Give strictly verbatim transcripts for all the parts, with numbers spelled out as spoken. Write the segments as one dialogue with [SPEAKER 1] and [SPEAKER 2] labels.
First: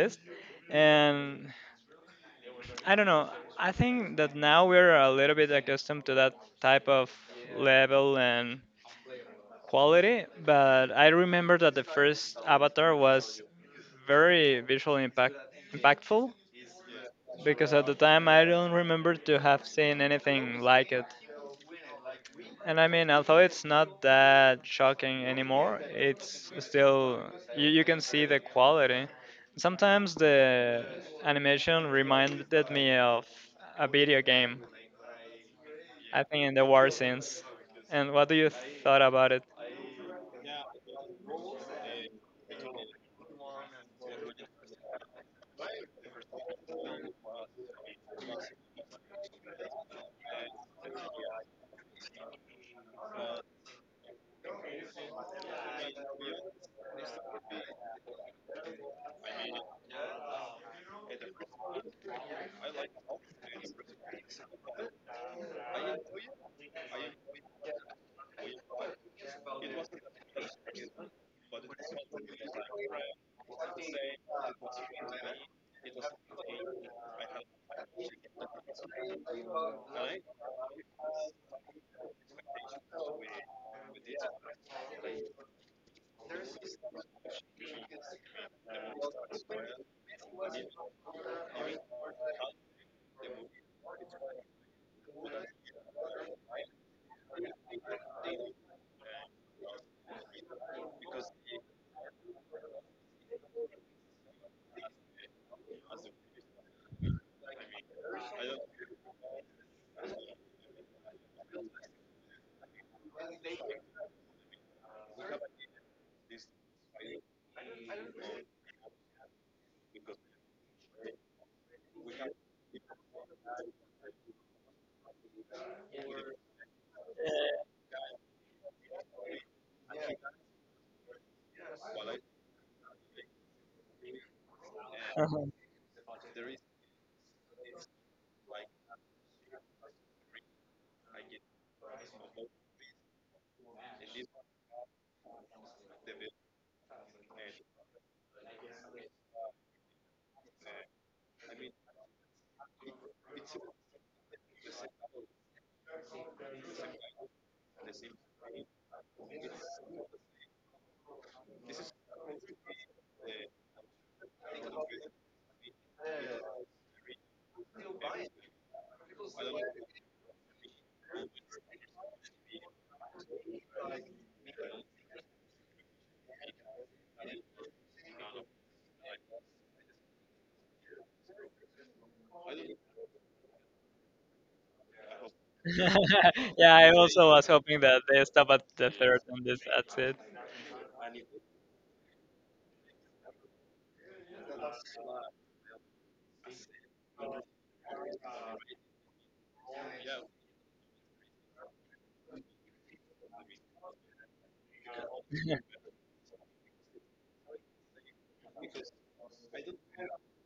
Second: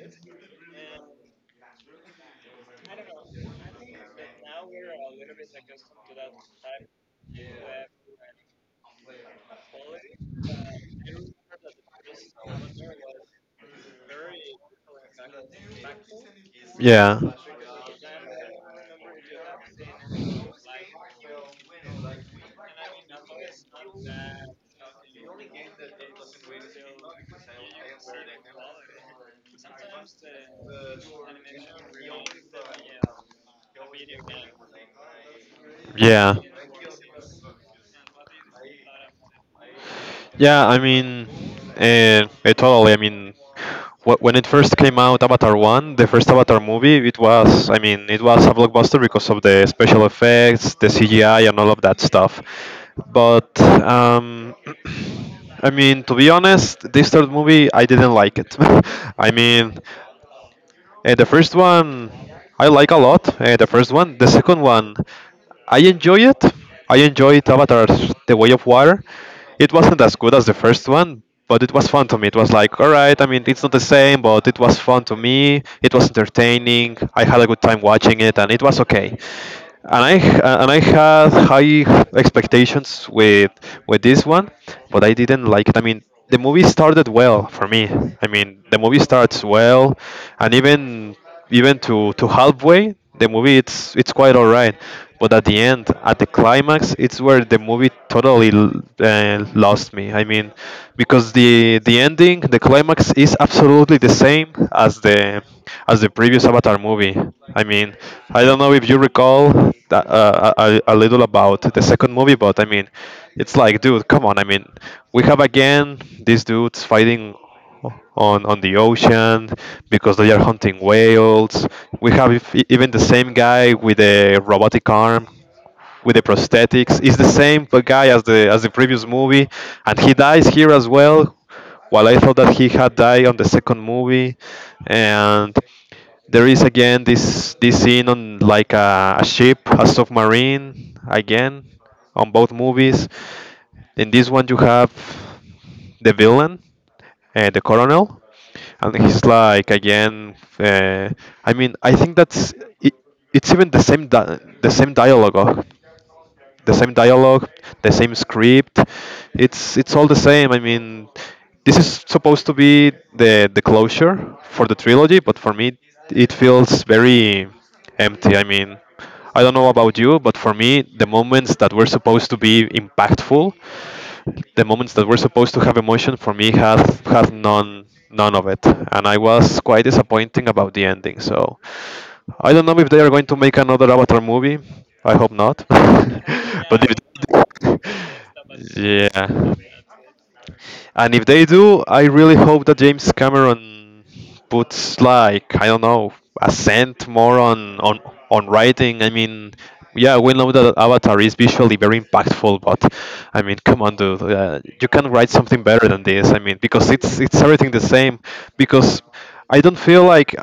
[SPEAKER 1] least. And I don't know, I think that now we're a little bit accustomed to that type of level and quality, but I remember that the first Avatar was very visually impact impactful
[SPEAKER 2] Yeah.
[SPEAKER 1] because at the time I don't remember to have seen anything like it. And I mean, although it's not that shocking anymore, it's still you, you can see the quality. Sometimes the animation reminded me of a video game. I
[SPEAKER 2] Yeah.
[SPEAKER 1] think in the war scenes. And what do you thought about it?
[SPEAKER 2] Yeah, I mean, uh, totally. I mean, wh- when it first came out, Avatar One, the first Avatar movie, it was, I mean, it was a blockbuster because of the special effects, the C G I, and all of that stuff. But um, I mean, to be honest, this third movie, I didn't like it. I mean. And the first one I like a lot. And the first one, the second one, I enjoy it. I enjoyed Avatar: The Way of Water. It wasn't as good as the first one, but it was fun to me. It was like, all right, I mean, it's not the same, but it was fun to me. It was entertaining. I had a good time watching it, and it was okay, and I uh, and I had high expectations with with this one, but I didn't like it. I mean, the movie started well for me. I mean, the movie starts well, and even even to to halfway, the movie it's it's quite alright. But at the end, at the climax, it's where the movie totally l- uh, lost me. I mean, because the the ending, the the climax is absolutely the same as the as the previous Avatar movie. I mean, I don't know if you recall that, uh, a, a a little about the second movie, but I mean, it's like, dude, come on. I mean, we have again these dudes fighting on on the ocean because they are hunting whales. We have if, even the same guy with a robotic arm with the prosthetics. It's the same guy as the as the previous movie, and he dies here as well. While I thought that he had died on the second movie, and there is again this this scene on like a, a ship, a submarine again on both movies. In this one, you have the villain, uh, the colonel, and he's like again. Uh, I mean, I think that's it, it's even the same di- the same dialogue the same dialogue, the same script. It's it's all the same. I mean, this is supposed to be the the closure for the trilogy, but for me, it feels very empty. I mean, I don't know about you, but for me, the moments that were supposed to be impactful, the moments that were supposed to have emotion, for me, had had none none of it, and I was quite disappointing about the ending. So, I don't know if they are going to make another Avatar movie. I hope not.
[SPEAKER 1] yeah,
[SPEAKER 2] but
[SPEAKER 1] I
[SPEAKER 2] if
[SPEAKER 1] also was hoping
[SPEAKER 2] they,
[SPEAKER 1] that they stop at the third
[SPEAKER 2] Yeah,
[SPEAKER 1] and this, that's it.
[SPEAKER 2] and if they do, I really hope that James Cameron puts, like, I don't know, a cent more on on on writing. I mean, yeah, we know that Avatar is visually very impactful, but I mean, come on, dude, uh, you can write something better than this. I mean, because it's it's everything the same. Because I don't feel like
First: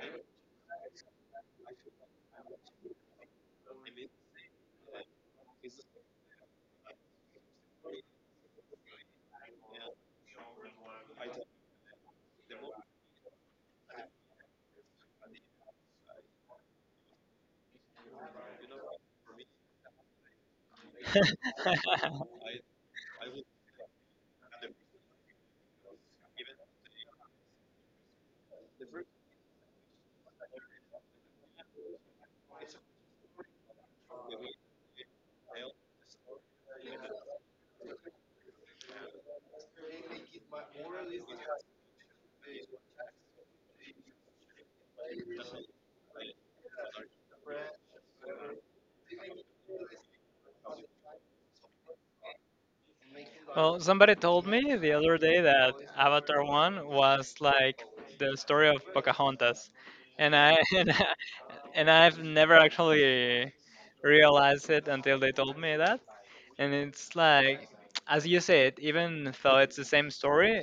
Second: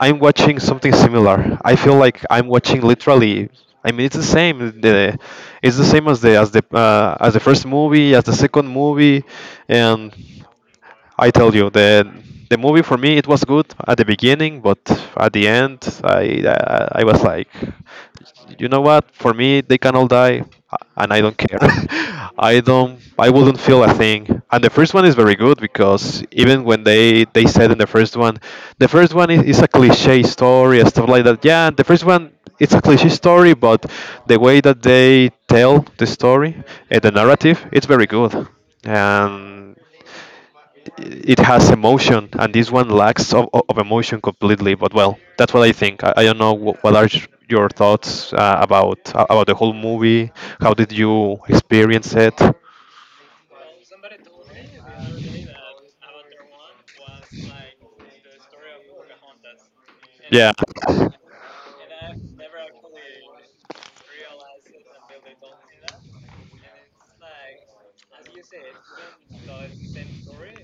[SPEAKER 2] I'm watching something similar. I feel like I'm watching literally. I mean, it's the same. The, it's the same as the as the uh, as the first movie, as the second movie, and I tell you, the the movie for me, it was good at the beginning, but at the end, I I, I was like, you know what? For me, they can all die, and I don't care. I don't. I wouldn't feel a thing. And the first one is very good because, even when they they said in the first one, the first one is, is a cliche story and stuff like that. Yeah, the first one it's a cliche story, but the way that they tell the story and the narrative, it's very good. And it has emotion, and this one lacks of, of of emotion completely. But well, that's what I think. I, I don't know wh- what are y- your thoughts uh, about uh, about the whole movie. How did you experience it?
[SPEAKER 1] Well, somebody told me the other day that Avatar one was like the story of Pocahontas. And I
[SPEAKER 2] Yeah,
[SPEAKER 1] and, I, And I've never actually realized it until they told me that. And it's like as you said, even though it's the same story,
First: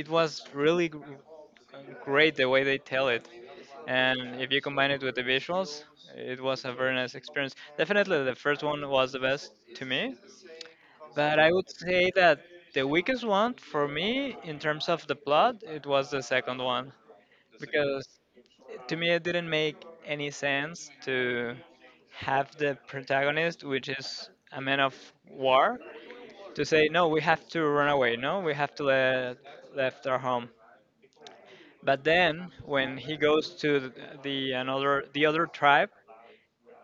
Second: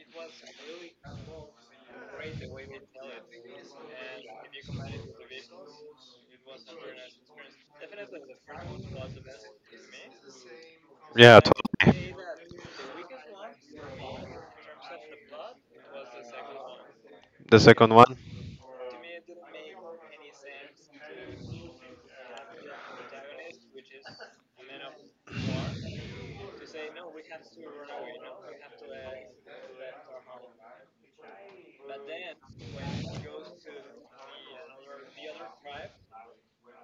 [SPEAKER 1] it was really gr- great the way they tell it. And if you combine it with the visuals, it was a very nice experience. Definitely the first one was the best to me. But
[SPEAKER 2] yeah,
[SPEAKER 1] I would say
[SPEAKER 2] totally.
[SPEAKER 1] that the weakest one for me, in terms of the plot, it was the second one.
[SPEAKER 2] The second one.
[SPEAKER 1] Because to me, it didn't make any sense to have the protagonist, which is a man of war, to say, no, we have to run away, no, we have to let, left our home. But then, when he goes to the, the another the other tribe,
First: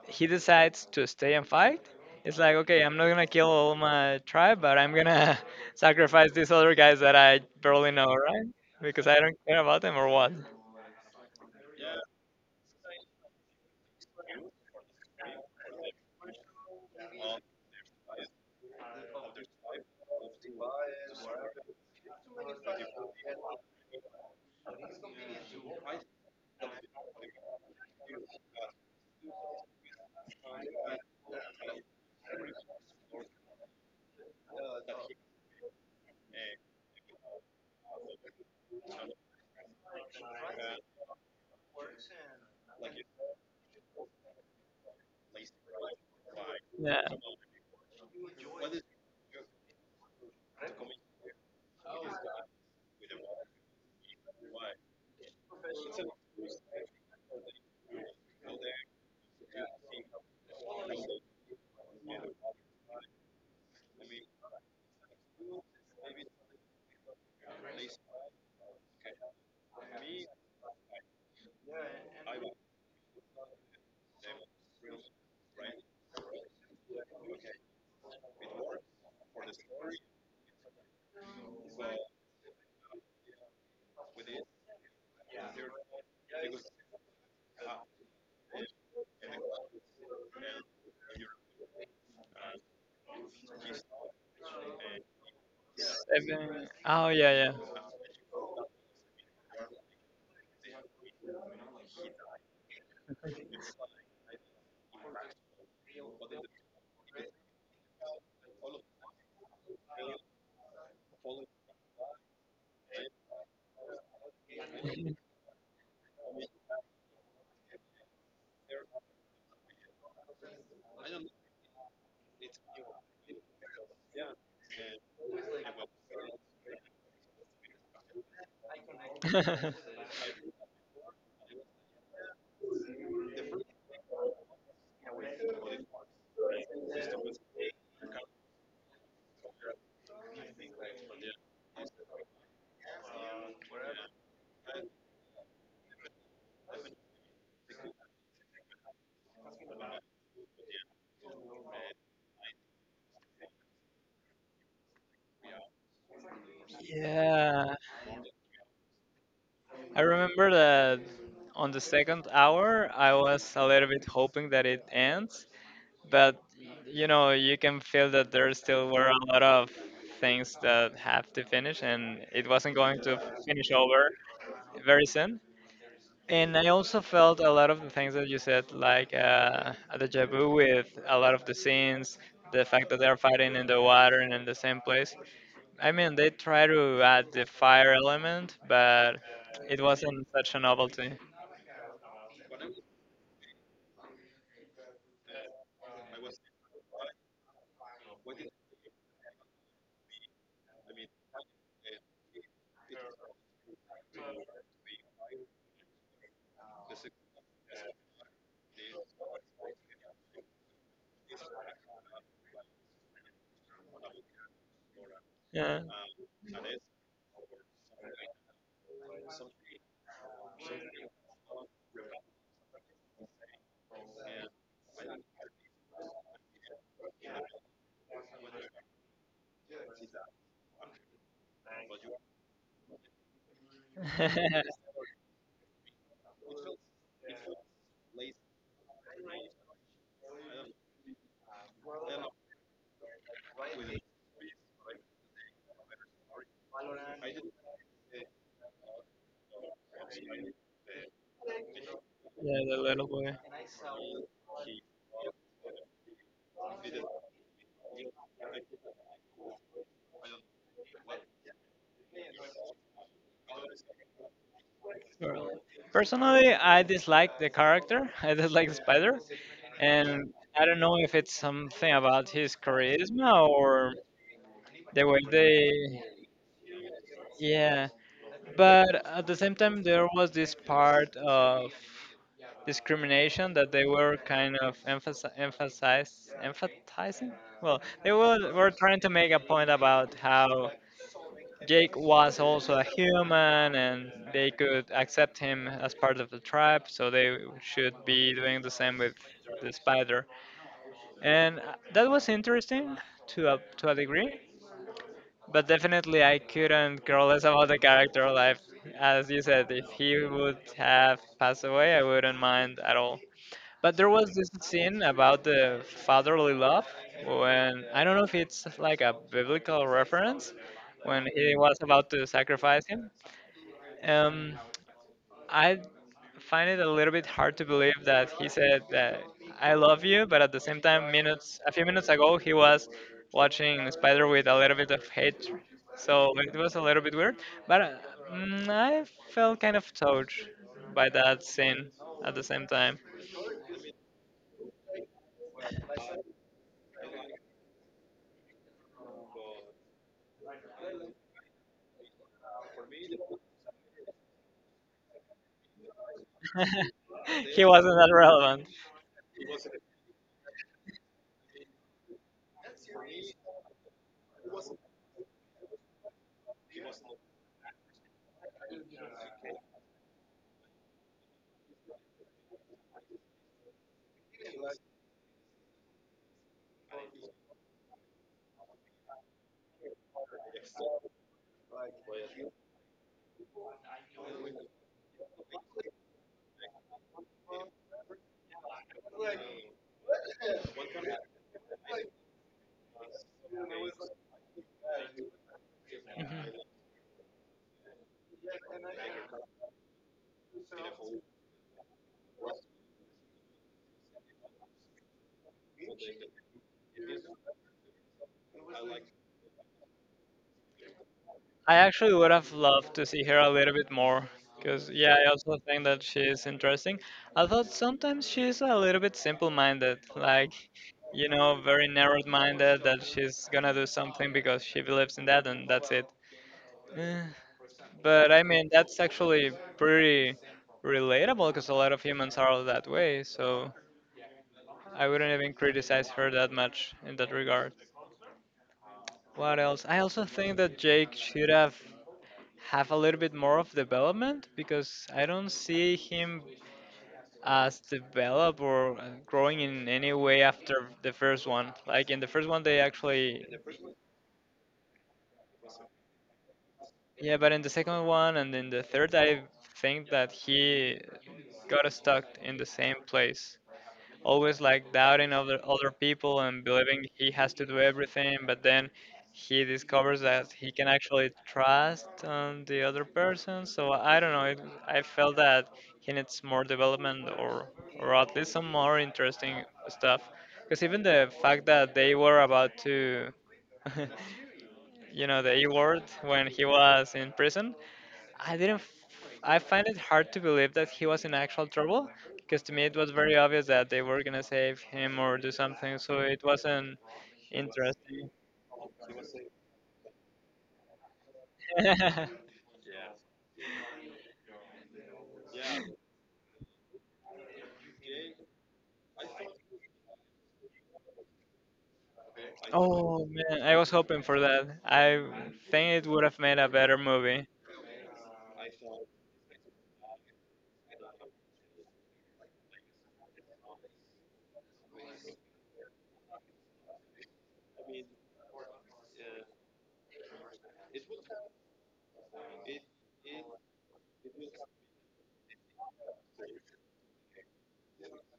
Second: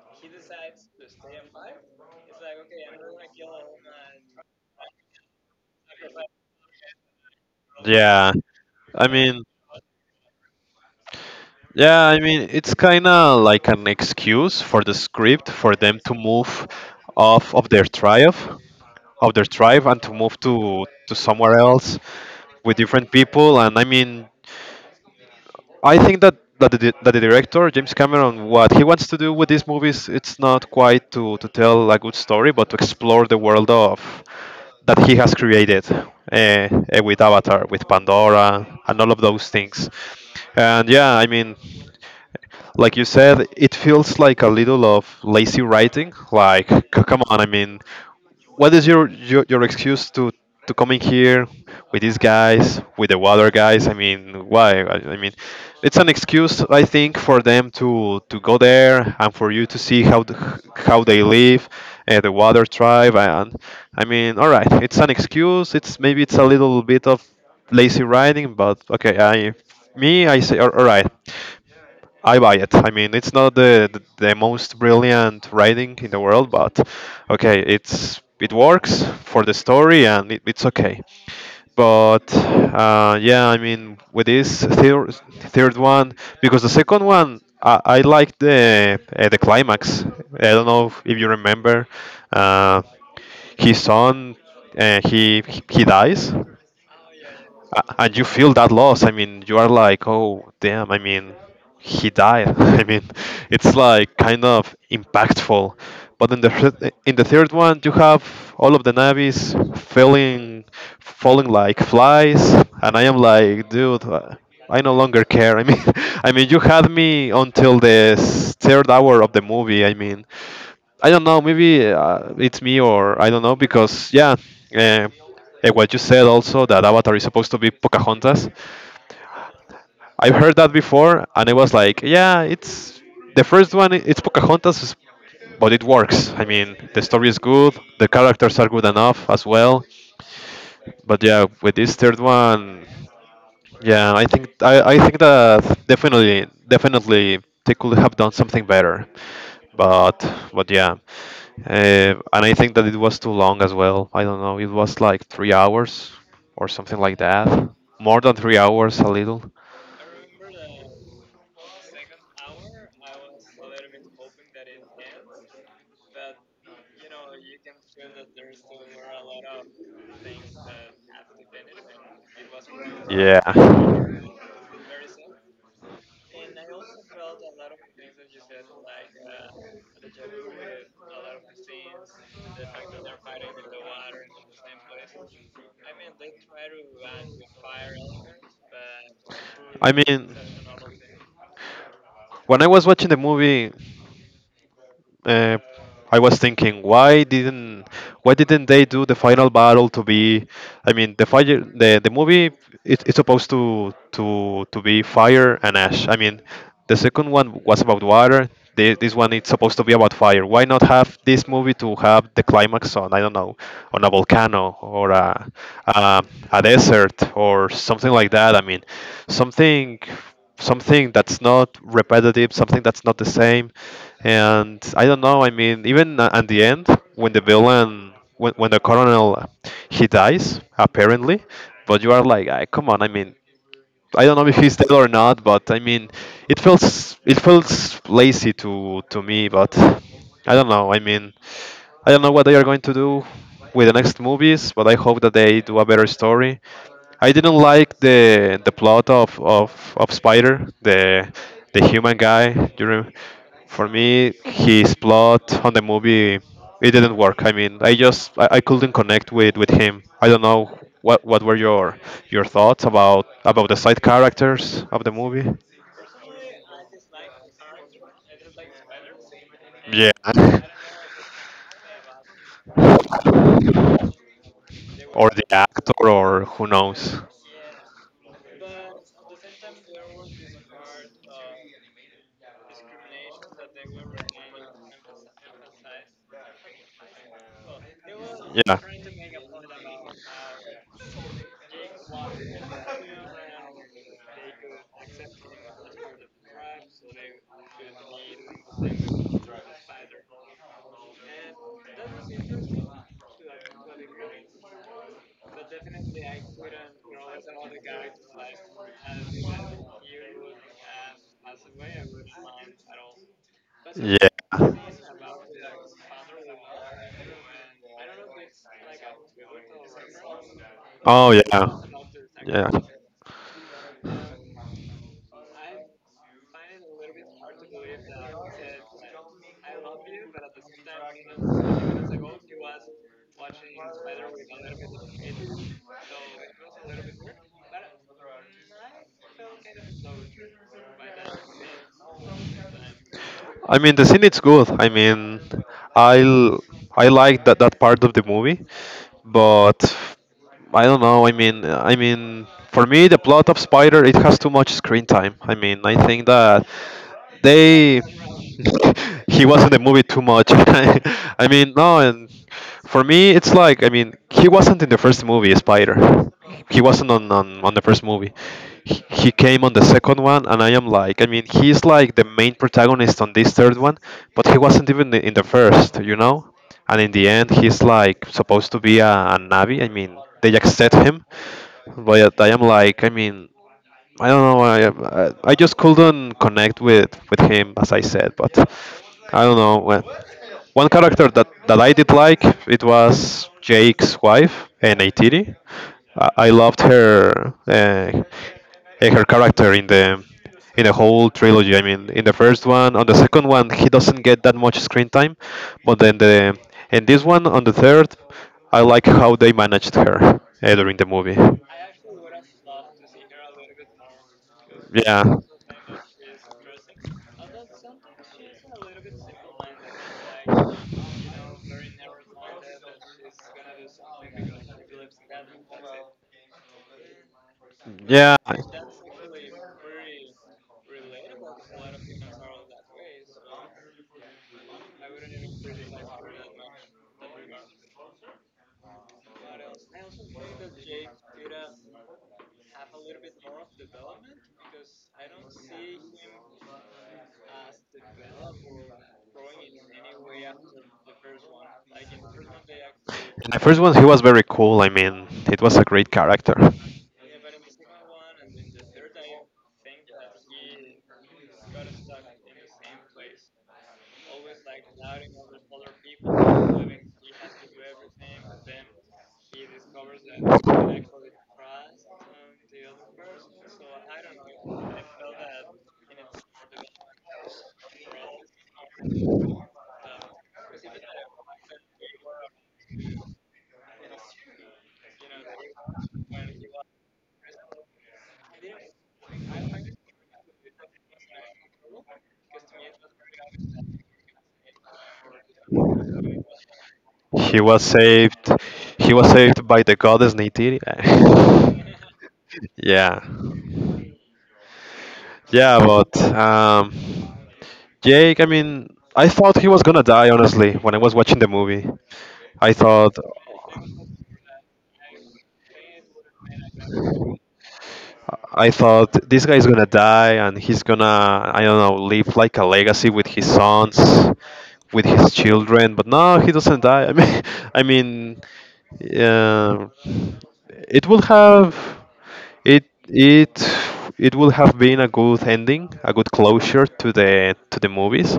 [SPEAKER 1] he decides to stay and fight, it's like, okay, I'm not gonna kill all my tribe, but I'm gonna sacrifice these other guys that I barely know,
[SPEAKER 2] Yeah,
[SPEAKER 1] right? Because
[SPEAKER 2] I
[SPEAKER 1] I don't
[SPEAKER 2] mean,
[SPEAKER 1] care about them or what.
[SPEAKER 2] Yeah, I mean, it's kind of like an excuse for the script for them to move off of their tribe, of their tribe, and to move to to somewhere else with different people. And I mean, I think that that the, that the director James Cameron, what he wants to do with these movies, it's not quite to to tell a good story, but to explore the world of that he has created eh, eh, with Avatar, with Pandora, and all of those things. And yeah, I mean, like you said, it feels like a little of lazy writing. Like, c-
[SPEAKER 1] Yeah.
[SPEAKER 2] come on, I mean, what is your, your your excuse to to coming here with these guys, with the water guys, I mean, why i, I mean, it's an excuse, I think, for them to to go there, and for you to see how the, how they live, uh, the water tribe. And I mean, all right, it's an excuse, it's maybe, it's a little bit of lazy riding, but okay. i me I say all all right. I buy it. I mean, it's not the, the the most brilliant writing in the world, but okay, it's it works for the story, and it, it's okay. But uh, yeah, I mean, with this third third one, because the second one, I, I like the uh, the climax. I don't know if you remember, uh, his son, uh, he he dies,
[SPEAKER 1] Seven. Oh yeah,
[SPEAKER 2] a- and you feel that loss. I mean, you are like, oh damn, I mean, he died. I mean, it's like kind of impactful. But in the thir- in the third one, you have all of the navies falling, falling like flies, and I am like, dude, uh, I no longer care. I mean, I mean, you had me until the s- third hour of the movie. I mean, I don't know. Maybe uh, it's me, or I don't know, because yeah, uh, eh, what you said also, that Avatar is supposed to be Pocahontas.
[SPEAKER 1] yeah.
[SPEAKER 2] I've heard that before, and I was like, yeah, it's the first one. i- It's Pocahontas, is- but it works. I mean, the story is good, the characters are good enough as well. But yeah, with this third one. Yeah, I think I, I think that definitely definitely they could have done something better, but but yeah, uh, and I think that it was too long as well. I don't know, it was like three hours or something like that,
[SPEAKER 1] Yeah,
[SPEAKER 2] more than three hours, a little.
[SPEAKER 1] I remember that on the second hour, I was a little bit hoping that it ends, but you know you can feel that there still were a lot of things that have to finish and it wasn't going to
[SPEAKER 2] Yeah,
[SPEAKER 1] finish over very soon. And I also felt a lot of the things that you said, like uh, a deja vu with a lot of the scenes, the fact that they're fighting in the water and in the same place. I mean, they try to add the fire element, but it wasn't such a novelty.
[SPEAKER 2] when I was watching the movie, uh, I was thinking, why didn't why didn't they do the final battle to be? I mean, the fire the, the movie, it, it's supposed to to to be fire and ash. I mean, the second one was about water. This, this one it's supposed to be about fire. Why not have this movie to have the climax on, I don't know, on a volcano or a
[SPEAKER 1] Yeah.
[SPEAKER 2] a, a desert or something like that? I mean, something something that's not repetitive, something that's not the same, and I don't know. I mean, even a- at the end, when the villain, when, when the colonel, he dies apparently, but you are like, ah, come on. I mean, I don't know if
[SPEAKER 1] yeah,
[SPEAKER 2] he's dead or not, but I mean, it feels it feels lazy to to me. But I don't know. I mean, I don't know what they are going to do with the next movies, but I hope that they do a better story. I didn't like the the plot of of, of Spider, the the human guy.
[SPEAKER 1] the
[SPEAKER 2] You
[SPEAKER 1] little
[SPEAKER 2] rem-
[SPEAKER 1] boy.
[SPEAKER 2] for me, his plot on the movie, it didn't work. I mean, I just I, I couldn't connect with with him. I don't know what what were your your thoughts about about the side characters of the movie.
[SPEAKER 1] Personally, I dislike the character. I dislike the spider,
[SPEAKER 2] Yeah.
[SPEAKER 1] and I don't know if it's something about his charisma or the way
[SPEAKER 2] Or the
[SPEAKER 1] they.
[SPEAKER 2] actor, or who knows.
[SPEAKER 1] Yeah, but at the same time, there was this part of discrimination that they were kind of emphasi- emphasize emphasizing. Well, they were, were
[SPEAKER 2] Yeah.
[SPEAKER 1] trying to make a point about how Jake was also a human and they could accept him as part of the tribe, so they should be doing the same with the spider. And uh, that was interesting to a, to a degree, but definitely I couldn't care less about the character life. As you said, if he would have passed away, I wouldn't mind at all. But there
[SPEAKER 2] Yeah.
[SPEAKER 1] was this scene about the fatherly love when I don't know if it's like a biblical reference when
[SPEAKER 2] Oh
[SPEAKER 1] he
[SPEAKER 2] yeah.
[SPEAKER 1] was about to
[SPEAKER 2] Yeah.
[SPEAKER 1] sacrifice him, um, I find it a little bit hard to believe that he said that I love you, but at the same time, minutes a few minutes ago, he was watching Spider with a little bit of hate, so it was a little bit weird. But uh, mm, I felt kind of touched by that scene at the same time.
[SPEAKER 2] I mean, the scene it's good. I mean, I l- I like that that part of the movie, but I don't know. I mean, I mean, for me, the plot of Spider, it has too much screen time. I mean, I think that they
[SPEAKER 1] he wasn't that relevant.
[SPEAKER 2] he was in the movie too much. I mean, no, and for me, it's like, I mean, he wasn't in the first movie, Spider. He wasn't on on, on the first movie. He, he came on the second one, and I am like, I mean, he's like the main protagonist on this third one, but he wasn't even in the first, you know. And in the end, he's like supposed to be a, a Navi. I mean, they accept him, but I am like, I mean, I don't know. I I I just couldn't connect with with him, as I said. But I don't know. Well, one character that, that I did like it was Jake's wife, Neytiri. I, I
[SPEAKER 1] Mhm.
[SPEAKER 2] loved her uh, her character in the in the whole trilogy. I mean, in the first one, on the second one, he doesn't get that much screen time, but then the in this one, on the third, I like how they managed her uh, during the movie.
[SPEAKER 1] I actually would have loved to see her a little bit more because yeah,
[SPEAKER 2] Yeah,
[SPEAKER 1] I also think that she's interesting. Although sometimes she's a little bit simple-minded, like you know, very narrow-minded that she's gonna do something because she believes in that and that's it. Eh, But
[SPEAKER 2] yeah.
[SPEAKER 1] I mean, that's actually pretty relatable because a lot of humans are all that way, so I wouldn't even criticize her that much in that regard. What else? I also think that Jake should have. Have a little bit more of development because I don't see him as develop or uh, growing in any way after the first one. Like in the first one, they actually
[SPEAKER 2] In the first one, he was very cool. I mean, it was a great character.
[SPEAKER 1] yeah, but in the second one and in the third, I think that he got stuck in the same place. Always like doubting other other people and believing he has to do everything, but then he discovers that he can actually trust on the other person. So I don't know. It, I felt that he needs more development or or at least some more interesting stuff. Because even the fact that they were about to, you know, the E word when he was in prison, I didn't. F- I find it hard to believe that he was in actual trouble because to me it was very obvious that they were gonna save him or do something. So it wasn't
[SPEAKER 2] He was
[SPEAKER 1] interesting.
[SPEAKER 2] saved. He was saved by the goddess Neytiri. yeah. Yeah, but um, Jake, I mean, I thought he was gonna die, honestly, when I was watching the movie. I thought,
[SPEAKER 1] oh man, I was hoping for that. I think it would have made a better movie.
[SPEAKER 2] I thought this guy's gonna die and he's gonna I don't know leave like a legacy with his sons, with his children. But no, he doesn't die. I mean, I mean, yeah, it will have it it it will have been a good ending, a good closure to the to the movies.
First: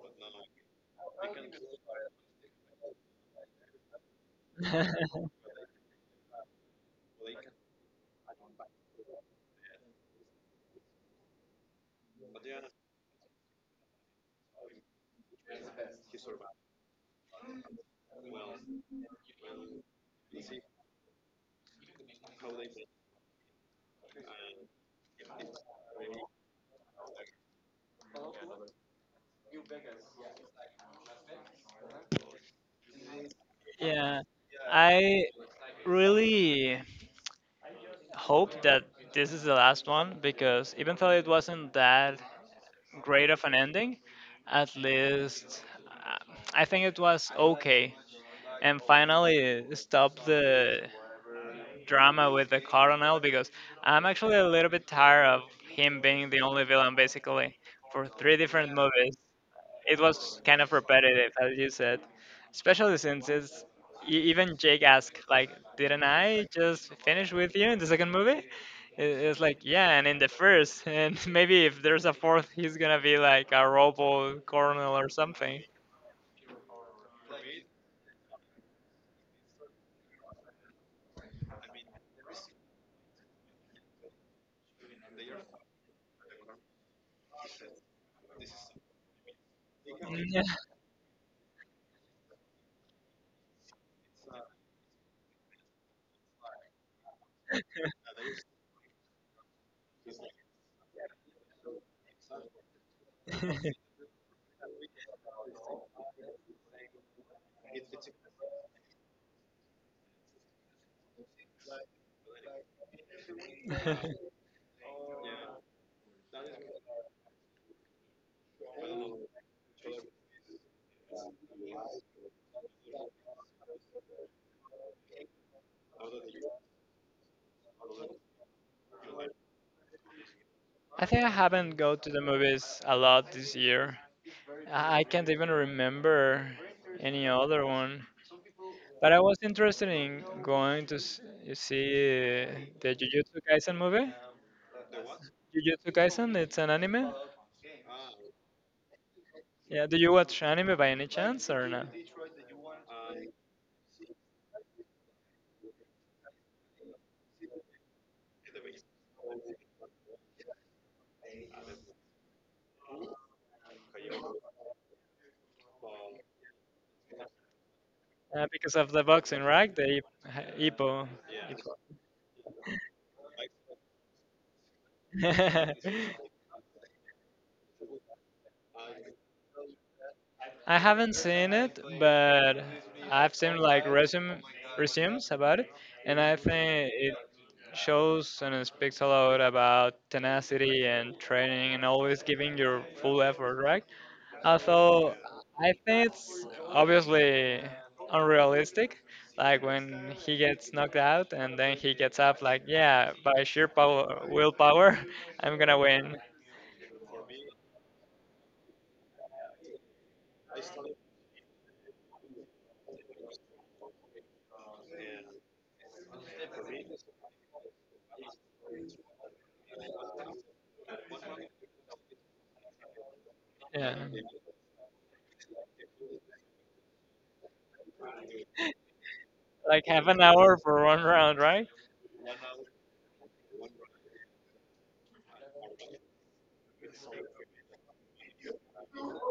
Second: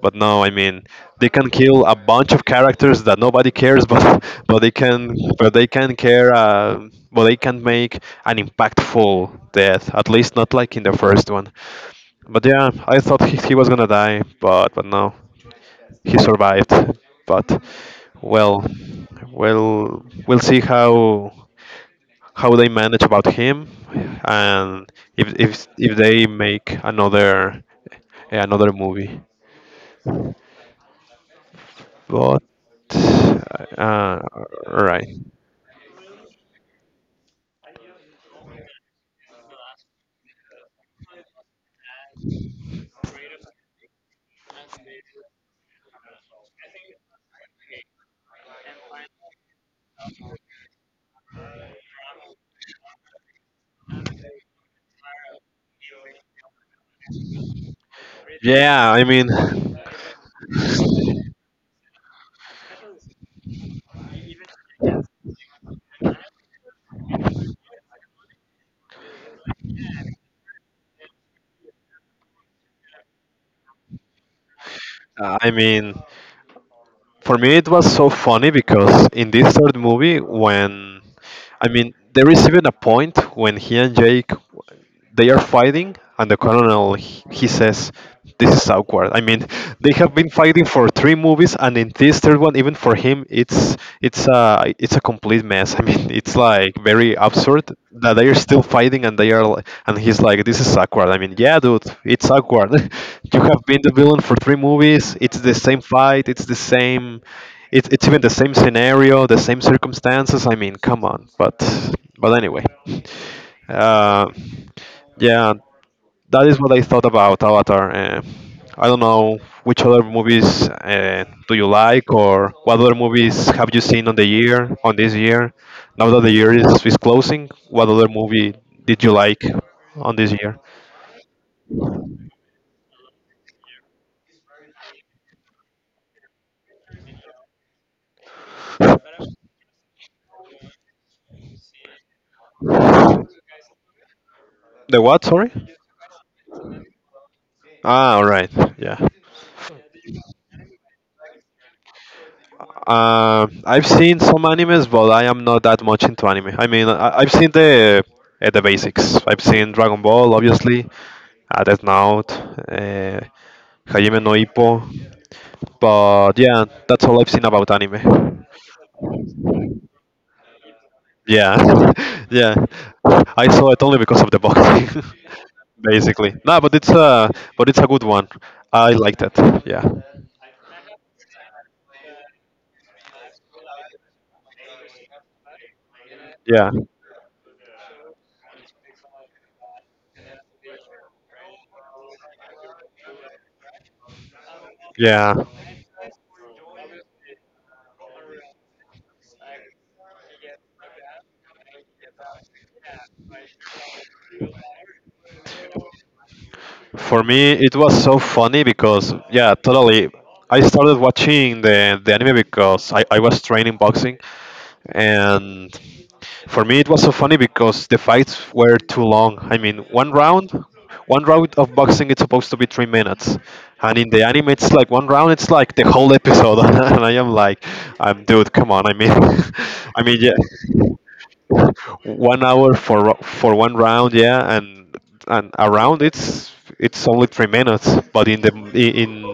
[SPEAKER 2] But no, I mean they can kill a bunch of characters that nobody cares, but but they can but they can care, uh, but they can make an impactful death. At least not like in the first one. But yeah, I thought he, he was gonna die, but but no, he survived. But well, well, we'll see how how they manage about him, and if if if they make another another movie. But uh,
[SPEAKER 1] yeah,
[SPEAKER 2] right.
[SPEAKER 1] I really hope that this is the last one because even though it wasn't that great of an ending. At least uh, I think it was okay. And finally stop the drama with the colonel because I'm actually a little bit tired of him being the only villain basically for three different
[SPEAKER 2] Yeah, I
[SPEAKER 1] movies.
[SPEAKER 2] mean, uh,
[SPEAKER 1] It was kind of repetitive, as you said, especially since it's, e- even Jake asked, like, didn't I just finish with you in the second movie? It- It's like, yeah, and in the first, and maybe if there's a fourth, he's gonna be like a robo colonel or
[SPEAKER 2] I
[SPEAKER 1] something.
[SPEAKER 2] mean, for me it was so funny because in this third movie, when I mean, there is even a point when he and Jake they are fighting and the colonel he he says this is awkward. I mean, they have been
[SPEAKER 1] Yeah.
[SPEAKER 2] fighting for three movies and in this third one even for him it's it's a it's a complete mess. I mean, it's like very absurd that they are still fighting and they are li- and he's like this is awkward. I mean, yeah dude, it's awkward. You have been the villain for three movies. It's the same fight, it's the same it's, it's even the same scenario, the same circumstances. I mean, come on. but but anyway, uh, yeah, that is what I thought about Avatar. Uh, I don't know which other movies uh, do you like, or what other movies have you seen on the year, on this year? Now that the year is, is closing, what other movie did you like on this year?
[SPEAKER 1] I think I haven't go to the movies a lot this year. I I can't even remember any other one. But I was interested in going to s- you see uh, the
[SPEAKER 2] The
[SPEAKER 1] Jujutsu Kaisen movie.
[SPEAKER 2] what? Sorry.
[SPEAKER 1] Jujutsu Kaisen, it's an anime.
[SPEAKER 2] Ah, all right. Yeah.
[SPEAKER 1] Yeah, do you watch anime by any chance or not?
[SPEAKER 2] Uh, I've seen some animes, but I am not that much into anime. I mean, I, I've seen the uh, the basics. I've seen Dragon Ball, obviously, uh, Death Note. Uh, Hajime no Ippo. But yeah, that's all I've seen about anime.
[SPEAKER 1] Uh, because of the boxing, right? The Ip- Ippo.
[SPEAKER 2] Yeah,
[SPEAKER 1] Ippo.
[SPEAKER 2] yeah. I saw it only because of the boxing, basically. No, but it's a But it's a good one. I liked it. Yeah.
[SPEAKER 1] I haven't seen it, but I've seen like resume resumes about it, and I think it shows and it speaks a lot about
[SPEAKER 2] Yeah.
[SPEAKER 1] tenacity and training and always giving your full effort, right? Although
[SPEAKER 2] Yeah.
[SPEAKER 1] I think it's obviously unrealistic, like when he gets knocked out and then he gets up, like yeah, by sheer power willpower, I'm gonna win.
[SPEAKER 2] For me, it was so funny because, yeah, totally. I started watching the, the anime because I, I was training boxing. And for me, it was so funny because the fights were too long. I mean, one round, one round of boxing it's supposed to be three minutes,
[SPEAKER 1] Yeah.
[SPEAKER 2] and in the anime it's like one round, it's like the whole episode. And I am like, I'm dude, come on. I mean,
[SPEAKER 1] Like
[SPEAKER 2] I
[SPEAKER 1] half
[SPEAKER 2] mean,
[SPEAKER 1] an
[SPEAKER 2] yeah,
[SPEAKER 1] hour for one round, right?
[SPEAKER 2] one hour for ro- for one round, yeah, and and around it's it's only three minutes, but in the in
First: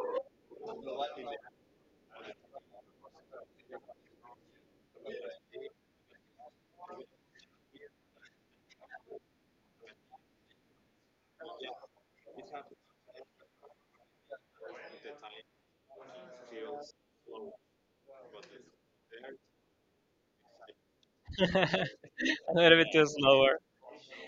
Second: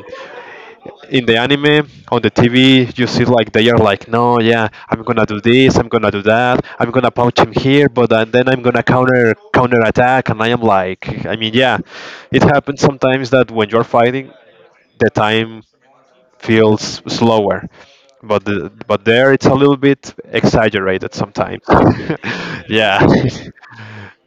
[SPEAKER 2] in the anime on the T V you see like they are like no yeah I'm gonna do this, I'm gonna do that, I'm gonna punch him here, but uh, then I'm gonna counter counter attack, and I am like I mean yeah, it happens sometimes that when you're fighting the time feels slower, but the, but there it's a little bit exaggerated sometimes.
[SPEAKER 1] A little bit
[SPEAKER 2] Yeah.
[SPEAKER 1] too slower.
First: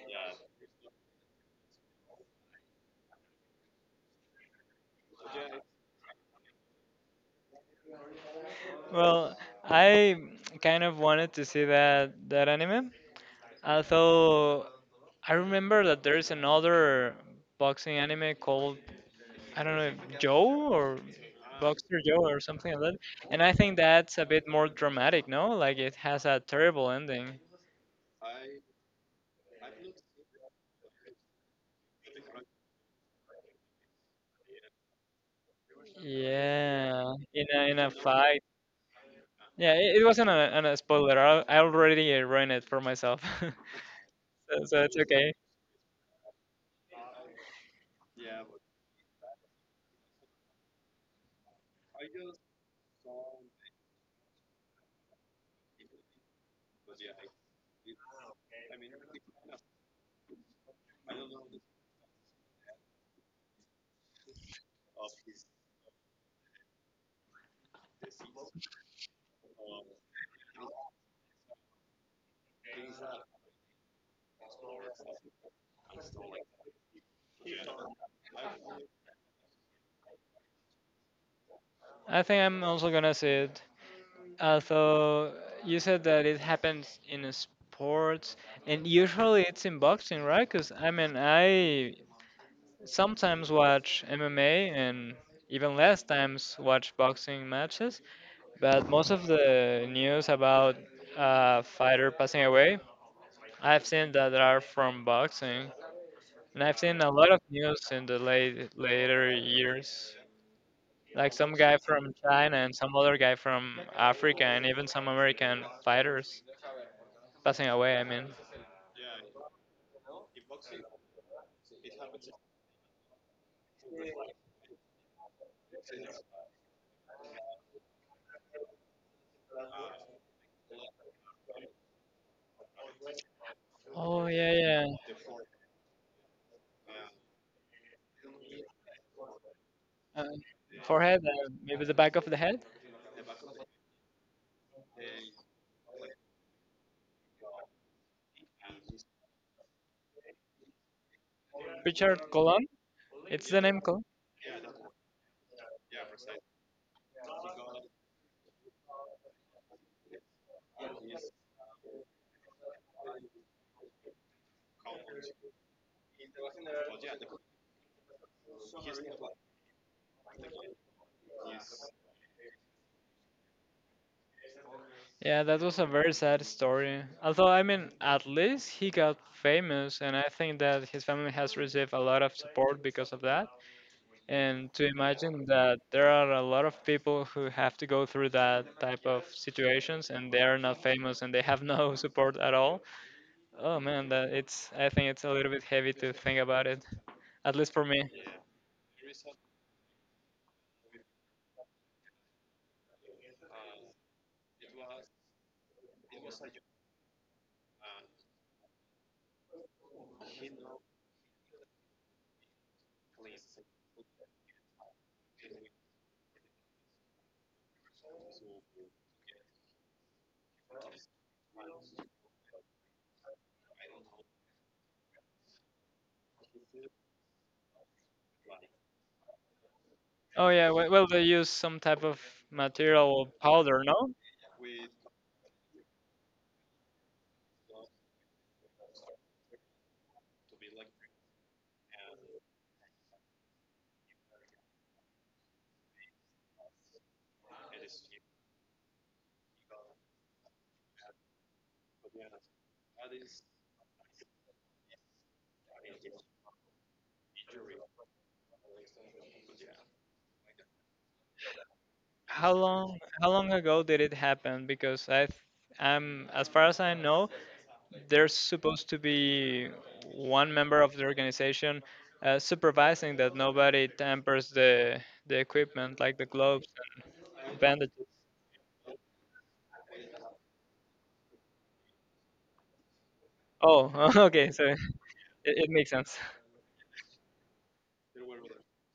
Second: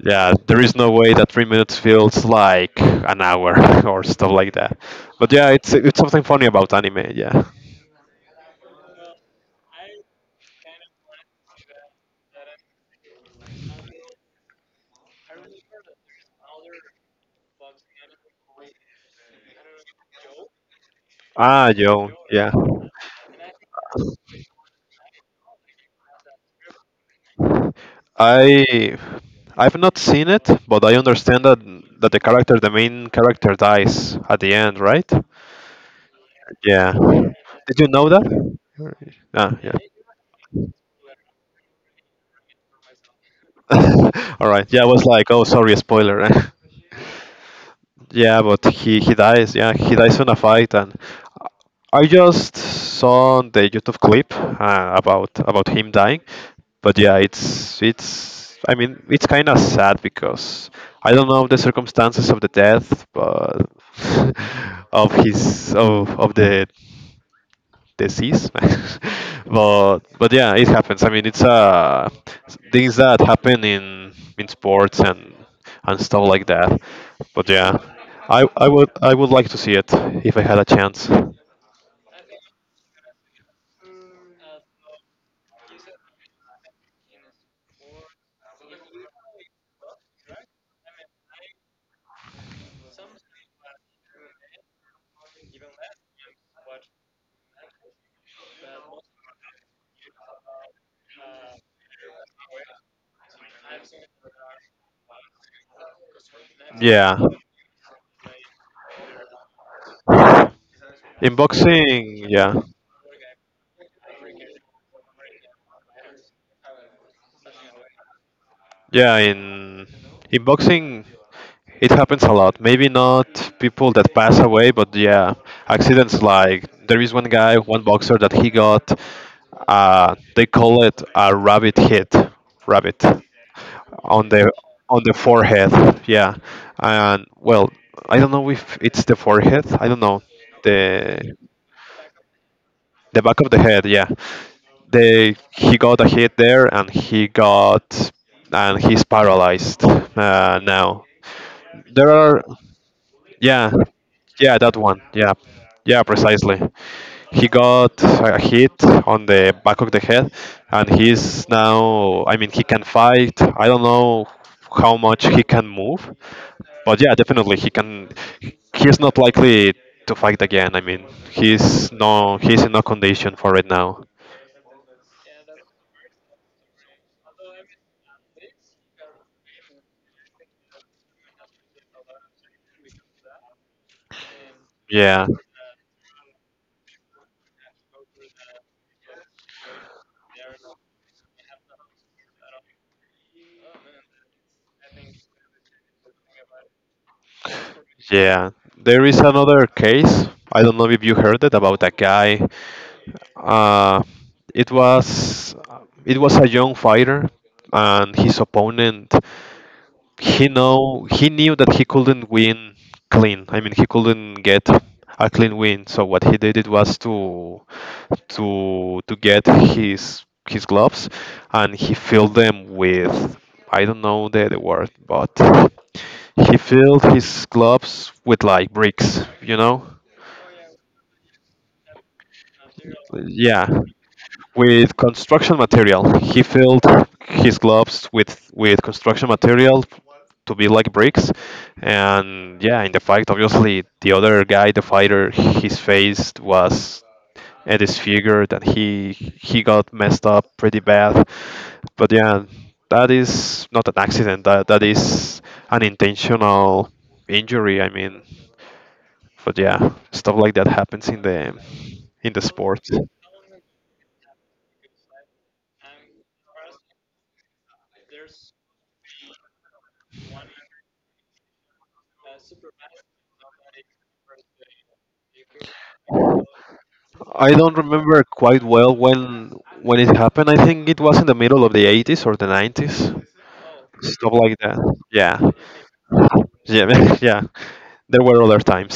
[SPEAKER 2] Yeah, there is no way that three minutes feels like an hour, or stuff like that. But yeah, it's it's something funny about anime, yeah.
[SPEAKER 1] Well, I kind of wanted to see that that anime. Although I remember that there's another boxing anime called I don't know Joe or
[SPEAKER 2] Ah,
[SPEAKER 1] Boxer
[SPEAKER 2] Joe.
[SPEAKER 1] Joe or
[SPEAKER 2] Yeah,
[SPEAKER 1] something like. And I think that's a bit more dramatic, no? Like it has a terrible ending.
[SPEAKER 2] I I've not seen it, but I understand that that the character, the main character, dies at the end, right? Yeah.
[SPEAKER 1] Yeah, in a, in
[SPEAKER 2] Did you
[SPEAKER 1] a
[SPEAKER 2] know that?
[SPEAKER 1] fight.
[SPEAKER 2] Ah, yeah.
[SPEAKER 1] Yeah, it, it wasn't a, an a spoiler. I, I already uh, ruined it for myself. so,
[SPEAKER 2] All right.
[SPEAKER 1] so
[SPEAKER 2] Yeah, I
[SPEAKER 1] it's
[SPEAKER 2] was like,
[SPEAKER 1] okay.
[SPEAKER 2] oh, sorry, spoiler. Yeah, but he he dies. Yeah, he dies in a fight, and I just saw the YouTube clip uh, about about him dying. But yeah, it's it's. I mean, it's kind of sad because I don't know the circumstances of the death, but of his of of the disease. but but yeah, it happens. I mean, it's uh things that happen in in sports and and stuff like that, but yeah, i i would I would like to see it if I had a chance.
[SPEAKER 1] I think I'm also gonna see it. Although you said that it happens in a sports, and usually it's in boxing, right? Because I mean, I sometimes watch M M A and even less times watch boxing matches. But most of the news about a fighter passing away, I've seen that are from boxing, and I've seen a
[SPEAKER 2] Yeah,
[SPEAKER 1] lot of news in the late later years, like
[SPEAKER 2] in
[SPEAKER 1] some guy from
[SPEAKER 2] boxing, yeah.
[SPEAKER 1] China and some other guy from Africa, and even some American fighters passing away. I mean,
[SPEAKER 2] Yeah, in In boxing, it happens a lot. Maybe not people that pass away, but yeah, accidents. Like there is one guy, one boxer that he got. Uh, they call it a rabbit hit, rabbit on
[SPEAKER 1] oh
[SPEAKER 2] the
[SPEAKER 1] yeah, yeah,
[SPEAKER 2] on the forehead. Yeah, and well, I don't know if it's the forehead. I don't know
[SPEAKER 1] uh, forehead,
[SPEAKER 2] the
[SPEAKER 1] uh, maybe the back of the head.
[SPEAKER 2] the back of the head. Yeah, they he got a hit there, and he got and he's paralyzed uh, now. There
[SPEAKER 1] Richard
[SPEAKER 2] are
[SPEAKER 1] Colon, it's the
[SPEAKER 2] Yeah,
[SPEAKER 1] name Colon.
[SPEAKER 2] yeah, that one. Yeah, yeah, precisely. He got a hit on the back of the head, and he's now. I mean, he can fight. I don't know how much he can move, but yeah, definitely he can. He's not likely to fight again. I mean, he's no, he's in no condition for it now.
[SPEAKER 1] Yeah, that was a very sad story. Although, I mean, at least he got famous, and I think that his family has received a lot of support because of that. And to
[SPEAKER 2] Yeah,
[SPEAKER 1] imagine that there are a lot of people who have to go through that type of situations and they are not famous and they have no support at all. Oh man, that it's I think it's a little bit heavy to think about it, at least for me.
[SPEAKER 2] yeah. There is another case. I don't know if you heard it about a guy. Uh, it was it was a young fighter, and his opponent he know he knew that he couldn't win clean. I mean, he couldn't get a clean win. So what he did it was to to to get his his gloves, and he filled them with I don't know the, the word, but he filled his gloves with like bricks, you know.
[SPEAKER 1] Oh yeah, we- well they use some type of material
[SPEAKER 2] Yeah,
[SPEAKER 1] powder, no?
[SPEAKER 2] with construction material. He filled his gloves with with construction material to be like bricks, and yeah, in the fight, obviously, the other guy, the fighter, his face was uh, disfigured, and he he got messed up pretty bad. But yeah, that is not an accident. That that is an intentional injury. I mean, but yeah, stuff like that happens in the in the
[SPEAKER 1] How
[SPEAKER 2] sport.
[SPEAKER 1] long how long ago did it happen? Because I th- I'm as far as I know, there's supposed to be one member of the organization uh, supervising that nobody tampers the the equipment like the gloves
[SPEAKER 2] I
[SPEAKER 1] and
[SPEAKER 2] don't
[SPEAKER 1] bandages.
[SPEAKER 2] remember quite well when when it happened. I think it was in the middle of the eighties or the nineties,
[SPEAKER 1] Oh,
[SPEAKER 2] stuff
[SPEAKER 1] okay,
[SPEAKER 2] like
[SPEAKER 1] so
[SPEAKER 2] that.
[SPEAKER 1] it,
[SPEAKER 2] Yeah,
[SPEAKER 1] it makes sense.
[SPEAKER 2] yeah, yeah. There were other times,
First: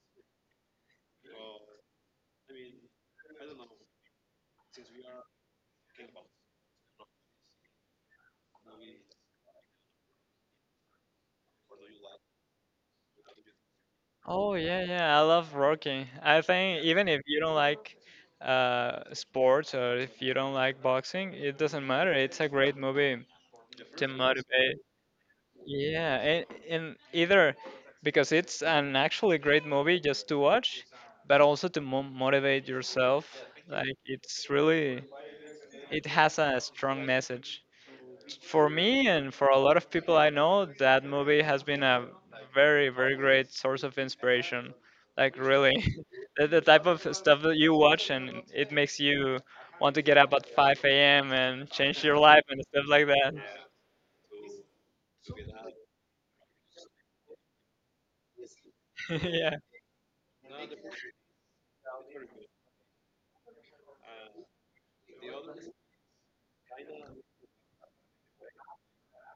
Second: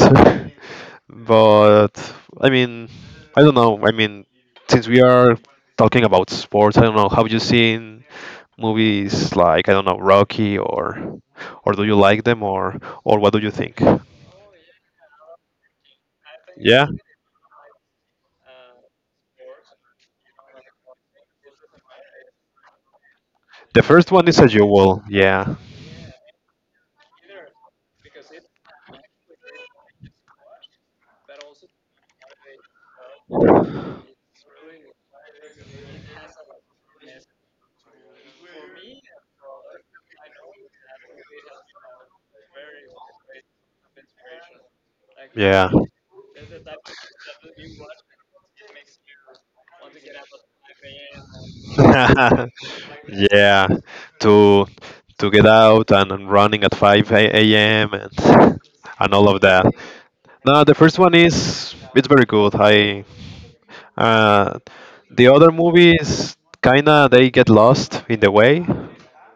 [SPEAKER 2] but I mean, I don't know. I mean, since we are talking about sports, I don't know. Have you seen movies like I don't know Rocky, or or do you like them, or or what do you think?
[SPEAKER 1] Oh yeah, yeah, I love Rocky. I think
[SPEAKER 2] Yeah,
[SPEAKER 1] even if you don't like uh, sports or if you don't like boxing, it doesn't matter. It's a great movie
[SPEAKER 2] the
[SPEAKER 1] to
[SPEAKER 2] first one is a
[SPEAKER 1] motivate.
[SPEAKER 2] jewel. Yeah,
[SPEAKER 1] Yeah, and, and either because it's an actually great movie just to watch, but also to mo- motivate yourself. Like it's really, it has a strong message. For me and for a lot of people I know, that movie has been a very, very great source of inspiration. Like
[SPEAKER 2] yeah.
[SPEAKER 1] really, the, the type of stuff that you watch and it makes you want to get up at five a m and change your life and stuff like that.
[SPEAKER 2] Yeah, to to get out and, and running at five a m and and all of
[SPEAKER 1] yeah.
[SPEAKER 2] that. Now the first one is it's very good. I uh, the other movies kinda they get lost in the way.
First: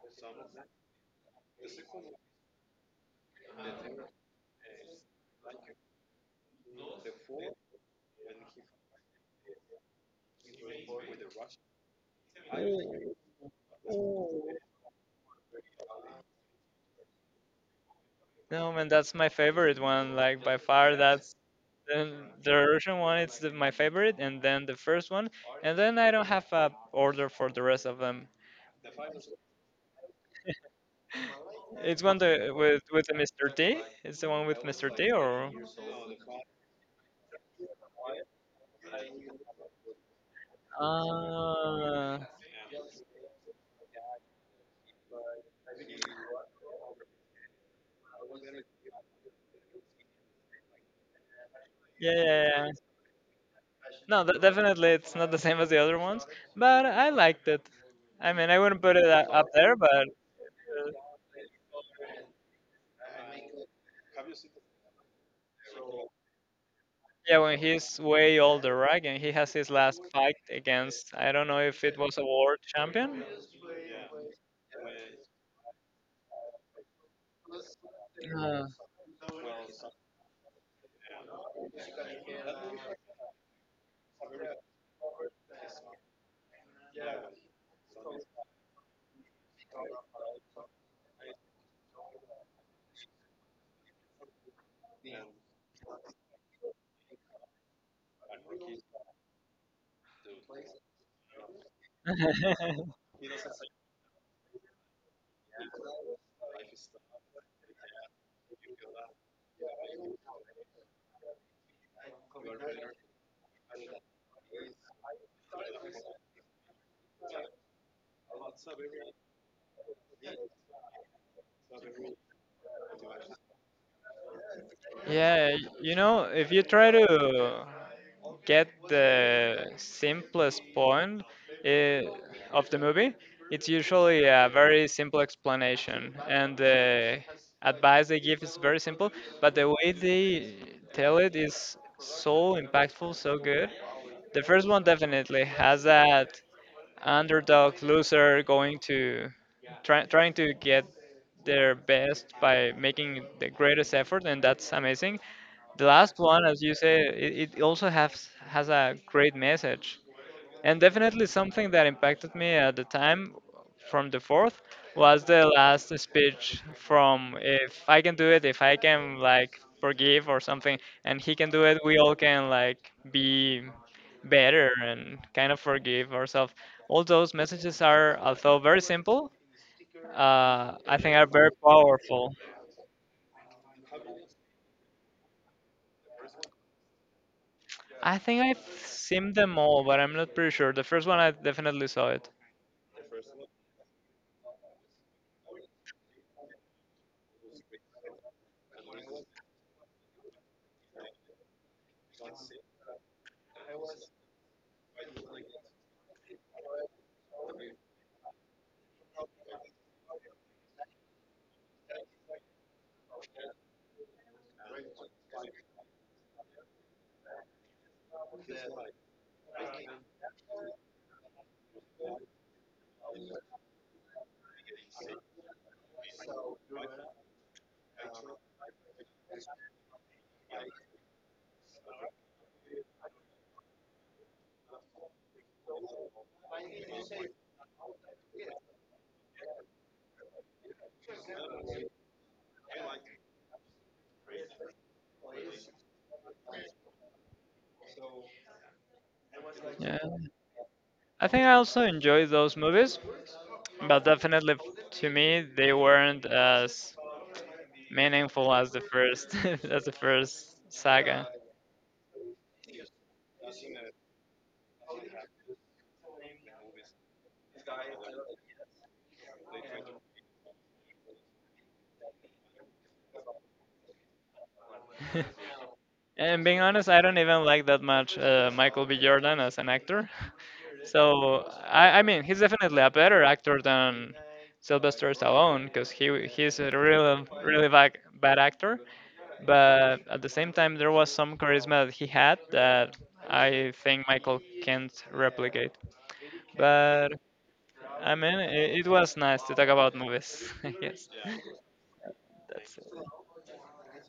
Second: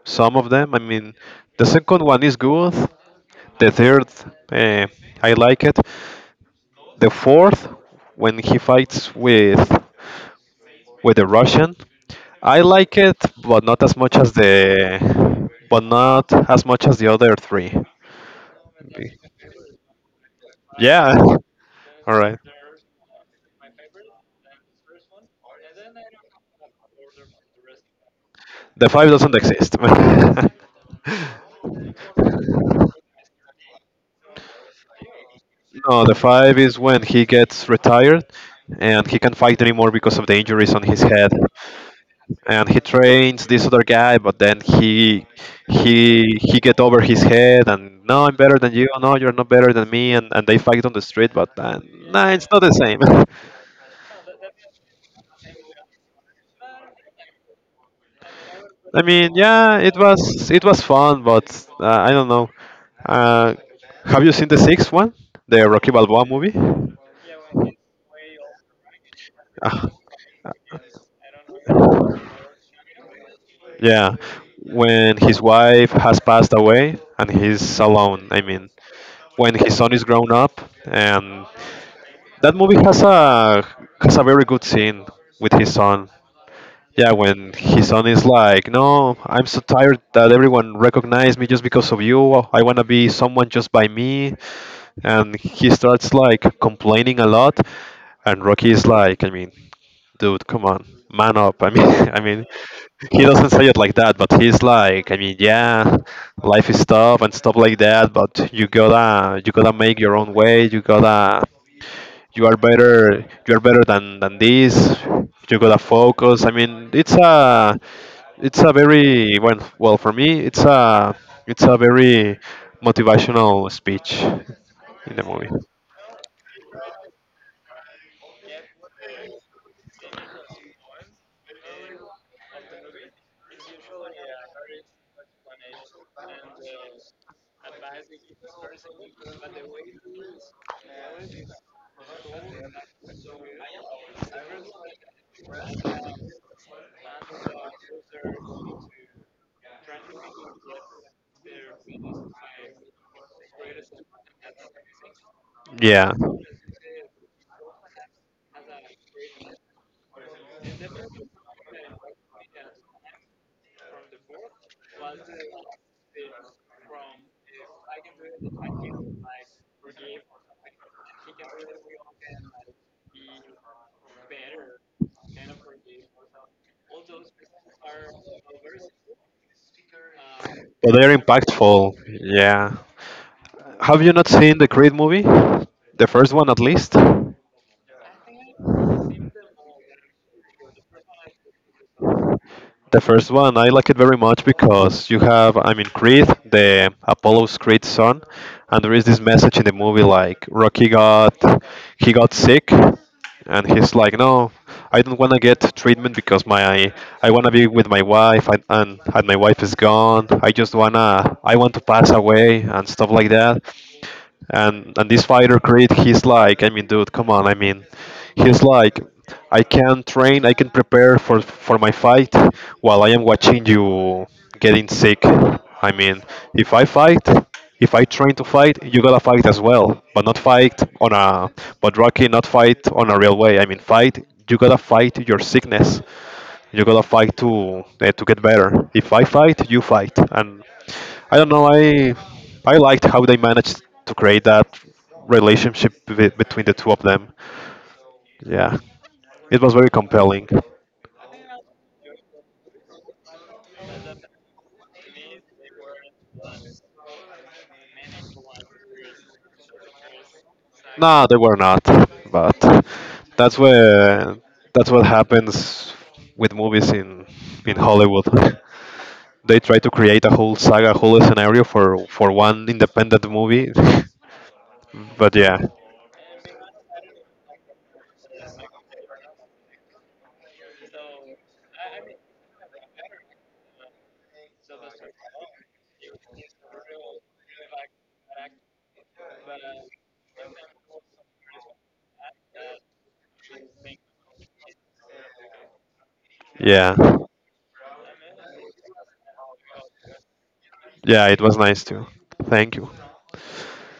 [SPEAKER 2] Some of them. I mean, the second one is good. The third uh, I like it. The fourth, when he fights with with the Russian, I like it, but not as much as the, but not as much as the other three.
[SPEAKER 1] No, man, that's my
[SPEAKER 2] Be-
[SPEAKER 1] favorite one. Like by far,
[SPEAKER 2] Yeah.
[SPEAKER 1] that's
[SPEAKER 2] All
[SPEAKER 1] then
[SPEAKER 2] right.
[SPEAKER 1] the Russian one. It's the, my favorite, and then the first one, and then I don't have a order for the rest of them.
[SPEAKER 2] The five doesn't exist.
[SPEAKER 1] It's one the with with the Mister T. It's the one with Mister T, or
[SPEAKER 2] No, the five is when he gets retired and he can't fight anymore because of the injuries on his head.
[SPEAKER 1] ah,
[SPEAKER 2] And he trains this other guy, but then he he he get over his head and no I'm better than you, no you're not better than me, and, and they fight on the street, but uh,
[SPEAKER 1] yeah,
[SPEAKER 2] nah, it's
[SPEAKER 1] yeah,
[SPEAKER 2] not
[SPEAKER 1] yeah.
[SPEAKER 2] the same.
[SPEAKER 1] No, de- definitely, it's not the same as the other ones, but I liked it. I mean, I wouldn't put
[SPEAKER 2] I
[SPEAKER 1] it a-
[SPEAKER 2] mean,
[SPEAKER 1] up there,
[SPEAKER 2] yeah, it
[SPEAKER 1] but
[SPEAKER 2] was it was
[SPEAKER 1] uh,
[SPEAKER 2] fun, but uh, I don't know, uh, have you seen the sixth one, the Rocky Balboa movie?
[SPEAKER 1] yeah, when he's way older, right? And he has his
[SPEAKER 2] Ah,
[SPEAKER 1] last fight against, I don't know if it was a world champion.
[SPEAKER 2] yeah, when his wife has passed away and he's alone. I
[SPEAKER 1] Uh.
[SPEAKER 2] mean, when his son is grown up, and that movie has a has a very good scene with his son. Yeah, when his son is like, "No, I'm so tired that everyone recognized me just because of you. I wanna be someone just by me," and he starts like complaining a lot, and Rocky is like, "I mean, dude, come on, man up." I mean, I mean, he doesn't say it like that, but he's like, I mean, yeah, life is tough and stuff like that, but you gotta you gotta make your own way. You gotta you are better you are better than than this. You gotta focus. I mean, it's a it's a very well well for me. It's a it's a very motivational speech in the movie.
[SPEAKER 1] Yeah, you know, if you try to get the simplest point eh, of the movie, it's usually a very simple explanation, and the advice they give is very simple, but the way they tell it is so impactful, so good. The first one definitely has that underdog loser going to try, trying to get their best by making the greatest effort, and that's amazing. The last
[SPEAKER 2] Yeah.
[SPEAKER 1] one, as you say, it, it also has has a great message. And definitely something that impacted me at the time from the fourth was the last speech from if I can do it, if I can like forgive or something, and he can do it, we all can like be better and kind of forgive ourselves. All those messages are, although very simple, uh,
[SPEAKER 2] But
[SPEAKER 1] I think
[SPEAKER 2] they're
[SPEAKER 1] are very
[SPEAKER 2] impactful.
[SPEAKER 1] powerful.
[SPEAKER 2] Yeah. Have you not seen the Creed movie? The first one, at least. The
[SPEAKER 1] I think I've seen them all, but I'm not pretty sure. The first one I definitely saw it.
[SPEAKER 2] first one, I like it very much because you have, I mean, Creed, the Apollo's Creed son, and there is this message in the movie like Rocky got, he got sick, and he's like, no, I don't want to get treatment because my, I want to be with my wife, and, and and my wife is gone. I just wanna, I want to pass away and stuff like that. and and this fighter Creed, he's like, I mean, dude, come on. I mean, he's like, I can train, I can prepare for for my fight while I am watching you getting sick. I mean, if I fight, if I train to fight, you gotta fight as well, but not fight on a but Rocky not fight on a real way. I mean, fight, you gotta fight your sickness, you gotta fight to eh, to get better. If I fight, you fight, and I don't know. I I liked how they managed to create that relationship be- between the two of them. Yeah, it was very
[SPEAKER 1] Yeah.
[SPEAKER 2] compelling.
[SPEAKER 1] I think I also enjoyed those movies, but definitely f- to me they weren't as meaningful as the first as the first
[SPEAKER 2] No,
[SPEAKER 1] saga.
[SPEAKER 2] they were not, but that's where that's what happens with movies in in Hollywood. They try to create a whole saga, whole scenario for for one independent movie. But yeah,
[SPEAKER 1] And being honest, I don't even like that much uh, Michael B. Jordan as an actor. So I, I mean, he's definitely a better actor than Sylvester Stallone because he he's a really really bad, bad actor. But at the same time, there was some charisma that he had that I think Michael can't replicate.
[SPEAKER 2] yeah,
[SPEAKER 1] But I mean, it, it was nice to talk about movies. I guess
[SPEAKER 2] yeah, it was nice too.
[SPEAKER 1] that's
[SPEAKER 2] Thank you.
[SPEAKER 1] it.